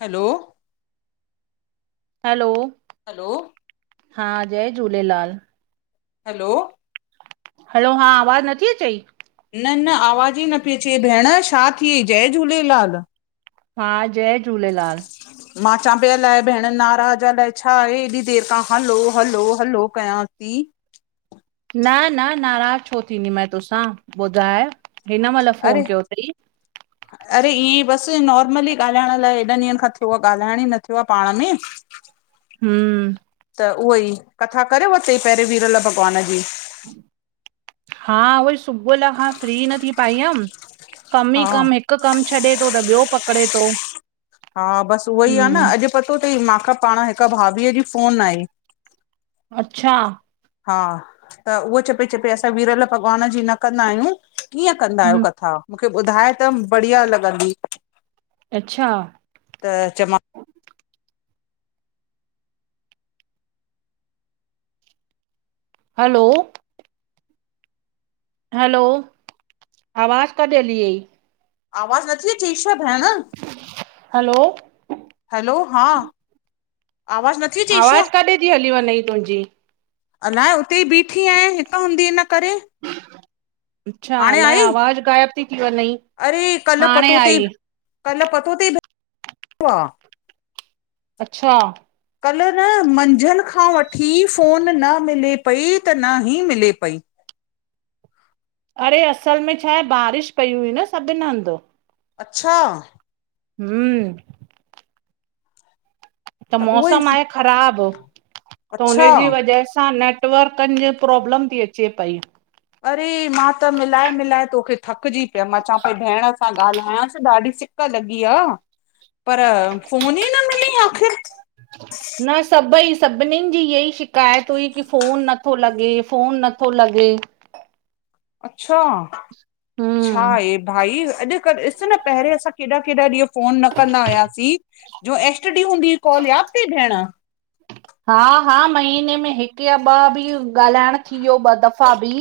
हलो, hello, hello, हां, जय Jhulelal. Hello. Hello हा आवाज़ नथी अचेई? न न, आवाज़ ई न पई अचे भेण छा थियइ जय झूलेलाल। हां, जय झूलेलाल। मां चां पयी अलाए भेण नाराज़ अलाए छा आहे हेॾी देर खां हलो हलो हलो कयांती। न न न नाराज़ छो थींदी माए तोसां, ॿुधाए हिन मल फ़ोन अरे कयो तई। अरे ईअं ई बस नॉर्मली ॻाल्हाइण लाइ हेॾन ॾींहंनि खां थोरो ॻाल्हाइण ई न थियो आहे पाण में। [unintelligible] हुम्म। त उहोई ई कथा करे वरितई पहिेरे विरल भॻवान जी? हा उअई सुबुह लका खां फ्री न थी पाई हुयम। कम ई हा कम हिकु कमु छॾे थो त ॿियो पकिड़े थो। हा बस उहो ई आ न हम अॼु पतो तई मांखा पाण हिक भाभीअ जी फोन आई। अच्छा। हा त उहो चेपई चेपई असां विरल भॻवान जी न कंदा आयूं। कीअं कंदा आयो हम कथा मूंखे ॿुधाए त बढ़िया लॻंदी। अच्छा। त चेमा हलो, हलो, आवाज़ काॾे हली वई? आवाज़ नथी अचेई छा भेण? हलो, हैलो हा आवाज न आवाज काॾे ती हली वञेई तुंहिंजी? अलाए उते ई बीठी आयां हिक हूंदी हिन करे। अच्छा, हाणे अलाए आई आवाज़ु ग़ाइब ती थी वञई। अरे कल्ह हाणे पतो ती आई कल्ह पतो थी हा। अच्छा। कल्ह न मंझंन खां वठी फ़ोन न मिले पई त न ई मिले पई। अड़े असल में छाहे बारिश पई हुई न सभिनि हंधि। अच्छा। हूं, त उहो ई मौसमु आहे ख़राबु त अच्छा हुनजी वजह सां न टवर्कनि जी प्रॉब्लम थी अचे पई। अरे मां त मिलाए मिलाए तोखे थकिजी पियम मां चवां पई भेण सां ॻाल्हायांस ॾाढी सिक लॻी आ, पर फोन ई न मिली आखिर न सभई सभिनीनि जी इअ ई शिकायत हुई की फोन नथो लॻे। फ़ोन नथो लॻे। अच्छा, हम्म छाहे भाई अॼुकल्ह ॾिस न पहिरें असां केॾा- केॾा ॾींहं फोन न कंदा हुयासीं। जो एस टी डी हूंदी हुई कॉल याद तई भेण? हा -हा, महीने में हिकु या ॿ बि ॻाल्हाइण थी वियो ॿ दफ़ा बि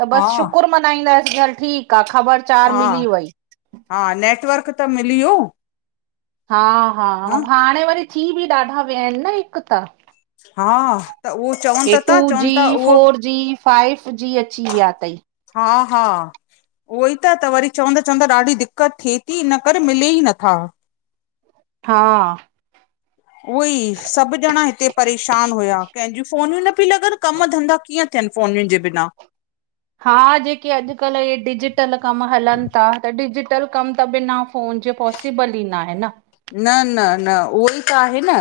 त हा बसि शुकुर मनाईंदासीं हल ठीकु आ ख़बर चार मिली हा- वई। हा, नेटवर्क त मिली वियो। हा -हा, अउं हाणे वरी थी बि ॾाढा विया आहिनि न हिकु त हा, त उहो चवनि हे त टू था चवनि जी, था उहो फोर जी, फाइव जी अची विया तई। हा- हा। उहोई त, त वरी चवंदा- चवंदा ॾाढी दिक्कत थे ती इन करे मिले ई नथा। हा। उहोई सभु ॼणा हिते परेशान हुया कंहिंजूं फ़ोनियूं न पियूं लॻनि। कम धंधा कीअं थियनि फ़ोनिनि जे बिना? हा, जेके अॼुकल्ह हे डिजटल कम हलनि ता त डिज टल कम त बिना फ़ोन जे पॉसिबल ई नाहे न। न -न -न, उहोई त आहे न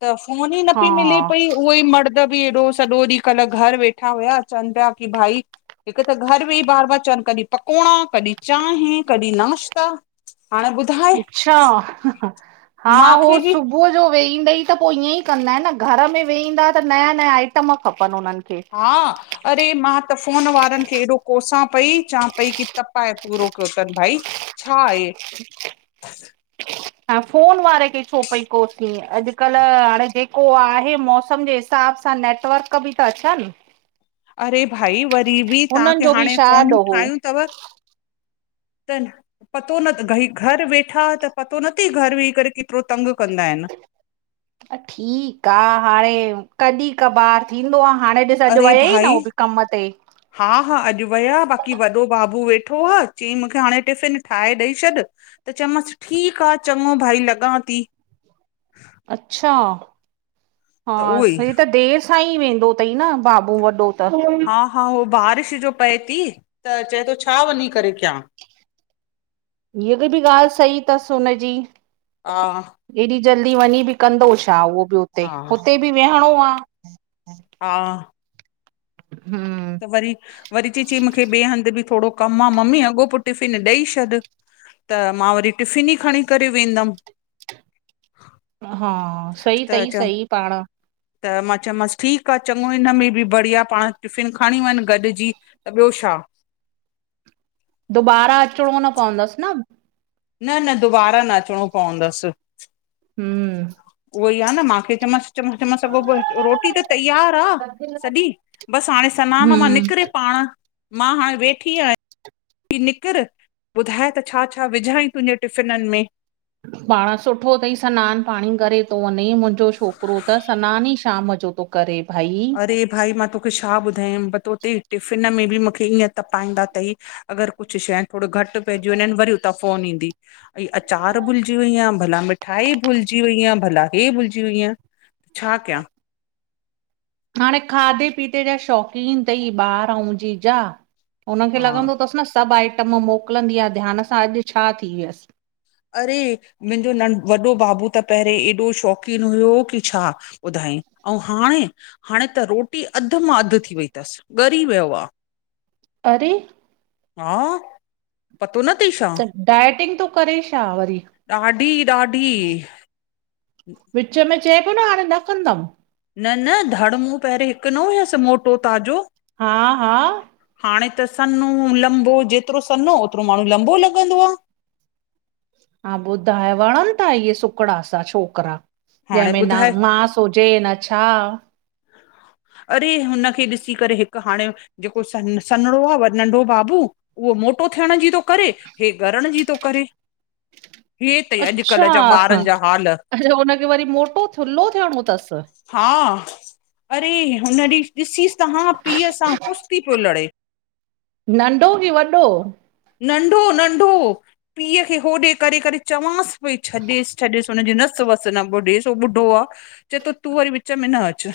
त फोन ई न हा पई मिले पई उहोई मर्द बि एॾो सॼो ॾींहुं कल्ह घर वेठा हुया, चवनि पिया की भाई हिकु त घर वेही बार -बार चवनि कॾीं पकोंड़ा, कॾीं चांहि, कॾीं नाश्ता हाणे ॿुधाय? अच्छा, हा मांखे उ सु बि सुबुह जो वेहींदई त पो ईअं ई कंदा आहिनि न, घर में वेहींदा त नया नया आइटम खपनि उन्हनि खे। हा, अरे मां त फ़ोन वारनि खे एॾो कोसां पई चवां पई की तपाए पूरो कयो तनि भाई छाहे, हाणे फोन वारे खे छो पई कोसीं अॼुकल्ह हाणे जेको आहे मौसम जे हिसाब सां नेटवर्क बि त अचनि। अरे भाई वरी बि हुननि तव्हांखे जो बि हाणे छा फ़ोनियूं ॾोहो ठाहियूं तव त पतो नत घई घर वेठा त पतो न तई घर वेही करे केतिरो तंग कंदा आहिनि। ठीकु आ हाणे कॾीं कॿार थींदो आ, हाणे ॾिस अॼु अरे वयई भाई न उ बि कम ते। हा -हा, अॼु विया बाक़ी वॾो बाबू वेठो आ, चयईं मूंखे हाणे टिफ़िन ठाहे ॾेई छॾ। त चयोमांसि ठीकु आ चङो भाई लॻां ती। अच्छा हा त उहो ई सई त देर सां ई वेंदो तई न बाबू वॾो त? हा -हा, हो बारिश जो पए ती त चए तो छा वञी करे कयां? हीअ भी बि ॻाल्हि सही तसि हुनजी। हा। एॾी जल्दी वञी भी कंदो छा उओ भी हुते, हा हुते भी वेहणो आ। हा। हम्म वरी -वरी, चई- चईं मूखे ॿे हंध भी थोडो कमु आ मम्मी, अॻो पो टिफ़िन ॾई छॾि त मा वरी टिफ़िन ई खणीं करे वेंदमि। अ हा सही त तई, चयम सही पांण। त मा चयोमांस ठीकु आ चञों हिन में भी बढ़िया पांण टिफ़िन खंणी वंञु गॾजी। त ॿियो छा दुबारा अचिणों न पवंदस न न -न दुबारा न अचिणो पवंदस। हम्म उहोई आ न माखे, चयोमास, चयोमांस अॻो पो रोटी त तैयार आ सॼी, बसि हाणें सनान मां हम्म निकिरे पांण मां हाणे वेठी आहिय कि निकीर ॿुधाए त छा- छा विझांय तुंहिंजे टिफ़िनन में। पांण सुठो तई सनान पांणी करे तो वंञें, मुंजो छोकिरो त सनान ई श शाम जो तो करे भई अरे भाई मा तोखे छा ॿुधायांय, पतो तई टिफ़िन मे भी मुखे ईअं तपाईंदा तई अगरि कुछु शंए थोड़ी घटि पइजी वंञेंन, वरी उता फ़ोन ईंदी। अई अचार भुलजी वईयं, भला मिठाई भुलजी वईयं, भला हे भुलिजी वईयं छा कियां हाणें खाधे पीते जा शौक़ीन तई ॿार अंउं जीजा उनखे हा लॻदो तसि न सभु आइटम मोकलंदी आ ध्यान सां, अॼु छा थीव्यस अरे! मुहिजो नं वॾो बाबू त पहरियों एॾो शौंक़ीन हुयो की छा ॿुधांयंई, अंउं हाणें, हाणें त रोटी अध मां अधु थी वई तसि ॻरी वयो आ। आवाज रिकार्ड [inaudible] अरे! हा, पतो न तई छा? त डायटिंग तो करे छा वरी? ॾाढी -ॾाढी विच मे चएपियो न हांणे न कदम। न- न धड़ मू पहरियो हिकु न हुयस मोटो ताज़ो हा- हा हाणें त सन्नो, लंबो जेतिरो सनो ओतिरो माण्हूं लंबो लॻंदो आ हा ॿुधाए वणन ता इह्ये सुकड़ा सा छोकिरा। हाणे जहिंमे न ॿुधाए मास हुजे न छा अरे हुनखे ॾिसी करे, हिकु हाणे जे को सनड़ो आ नंढो बाबू उहो मोटो थियण जी तो करे, हे ॻरण जी तो करे हे त अच्छा! अॼुकल्ह जा हा ॿारनि जा हाल अच्छा हुनखे वरी मोटो थुल्हो थियणो तसि हा! अरे हुन ॾींहुं ॾिसीस त हा, पीअ सा कुशती पियो लड़े नढो की वॾो? नंढो -नंढो पीय खे होॾे करे -करे चवांस पई छॾेस- छॾेस हुनजी नस वस न ॿुधेस हो ॿुढो आ चैएतो तू वरी विच मे न अचु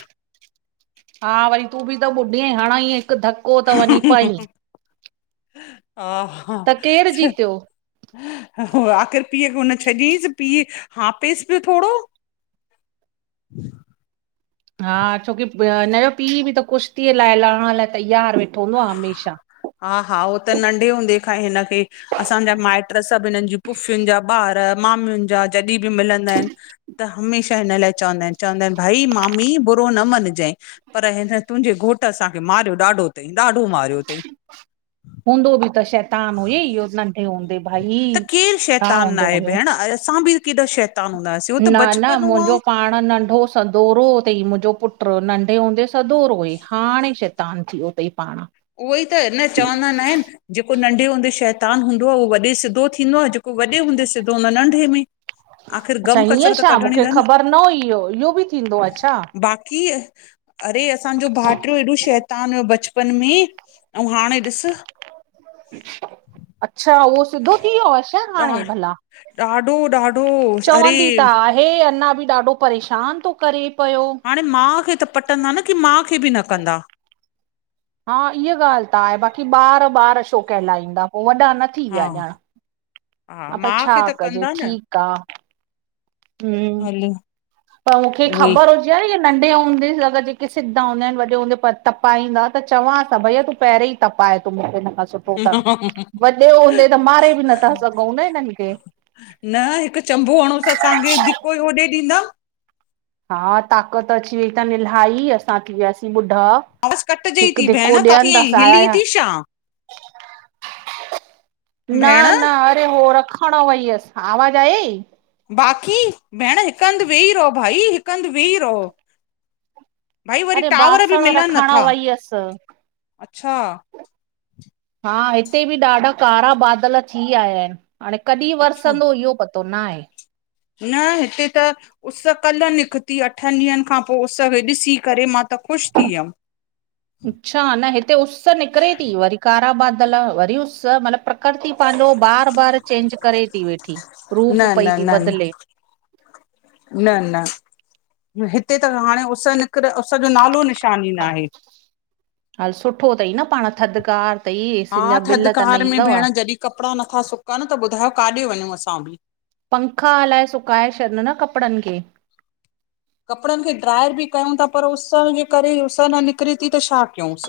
हा वरी तुभी त ॿुढी आईं, हणंई हिकु धक हा- हा त केरु जीतियो? हो, आख़िर पीअ उखे हुन छॾियंईस पीउ हापेस पियो थोड़ो। ह [inaudible] हा छोकी हिनजो पीउ भी त कुश्तीअ लाए, लएण लाए तैयार वेठो हूदो आ हमेशा। हा हा होत नढे हूंदे खांई हिन खे असांजा माइट सभ हिनन जी पुफियुन जा ॿार मामन जा जॾी बि मिलंदा आहिन त। हमेशह हिन लाए चवंदा आहिन। चवंदा आहिन भाई मामी बुरो न मञजइ। पर हिन तुंहिंजे घोट असांखे मारियो ॾाडो थई, ॾाडो मारियो थईं। हूंदो बि त शैतान हुई इहो नंढे हूंदे भाई। त केर छा शैतान हूंदो नाहे हुयो? भेण? असां बि केॾा शैतान हूंदासीं। न न मुंहिंजो पाण नंढो। सदोरो थई मुंहिंजो पुट नंढे हूंदे सदोरो हुई, हाणे शैतान थी वियो थई पाण। उहो ई त न चवंदा न आहिन, जेको नंढे हूंदे शैतान हूंदो आ, उहो वॾे सिधो थींदो आ जेको वॾे हूंदे सिधो हुंदो आ नंढे में आख़र अच्छा गम कसर ईअं त छा कढणी मूंखे थन ख़बर न हुई इहो इहो बि थींदो आ छा? बाक़ी अरे असांजो भाईटियो एॾो शैतान हुयो बचपन में ऐं हाणे ॾिसु। अच्छा उहो सिधो थी वियो आ न हाणे ॾा भला? ॾाढो ॾाढो। अरे चवंदी त आहे अञा बि ॾाढो परेशान थो करे पयो। हाणे माउ खे त पटंदा न, की माउ खे बि न कंदा। हा इहा ॻाल त आए बाक़ी ॿार ॿार छो कहलाईंदा पो वॾा न थी हा विया छा? हा अ पर माउ छा खे त कजे ठीक आ। हम्म हलु। पर मुंखे ख़बर हुज अरे नंढे हूंदेस अगर जेके सिधा हूंदा आहिन, वॾे हूंदे तपाईंदा त चवांस हा भईया तूं पहिरीं तपाए त मुंखे न सुठो त वॾे हूंदे त मारे बि नथा सघूं न हिनन खे। न हिक चंबो हणूस असांखे धिको हो ओॾे ॾींदा। हा ताक़त अची वई थन ईलाई असां थी वियासीं ॿुढा। आवाज़ कटिजई हिक थी धिको भेण काथे ॾियन त आहीं असां हिली ह थी छा न भेण न अरे हो रखण वई हुयस, आवाज आयई। बाक़ी भेण हिक हंद वेही रहो भाई हिक हंद वेही रओ भाई वरी अरे टावर बि बासण मिलन रखण नथा। वई हुअसि अच्छा हा हिते बि ॾाडा कारा बादल थी आया आहिन, हाणे कॾी अच्छा वरसंदो इहो पतो तो न आहे? न हिते त। उस कल निकती अठन ॾींहंन खां पो, उस खे ॾिसी करे मां त ख़ुश थी वियम। अच्छा, न हिते उस निकरे थी वरी कारा बादल, वरी उस मतलब [unintelligible] पंहिंजो बार बार चेंज करे थी वेठी, न रूप पई न थी न बदले। न न। हिते त हाणे उस निकर, उस जो नालो निशान ई न आहे। हल सुठो थई न पाण थधिकार। अथई एसिन हा जा बिल त न थधकार में ईंदव भेण जॾी कपड़ा नथा सुकन त ॿुधायो काॾे वञूं असां। पंखा हलाए सुकाए छॾियो न कपड़न खे। कपड़न खे ड्राय भी कयूं था, पर उस जे करे उस न निकरे थी त छा कयूंस?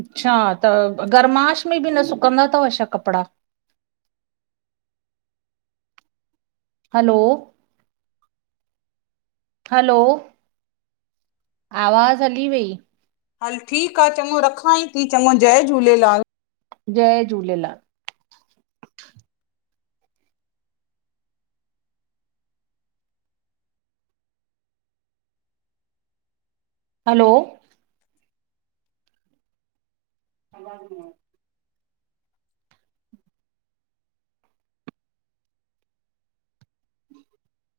अच्छा त गरमाश में बि न सुकंदा थव छा कपड़ा? हलो। हलो आवाज़ हली वई। हल ठीक आ, चङो रखांए थी चङो, जय झूलेलाल। जय झूलेलाल। हलो। [unintelligible] जी। [inaudible]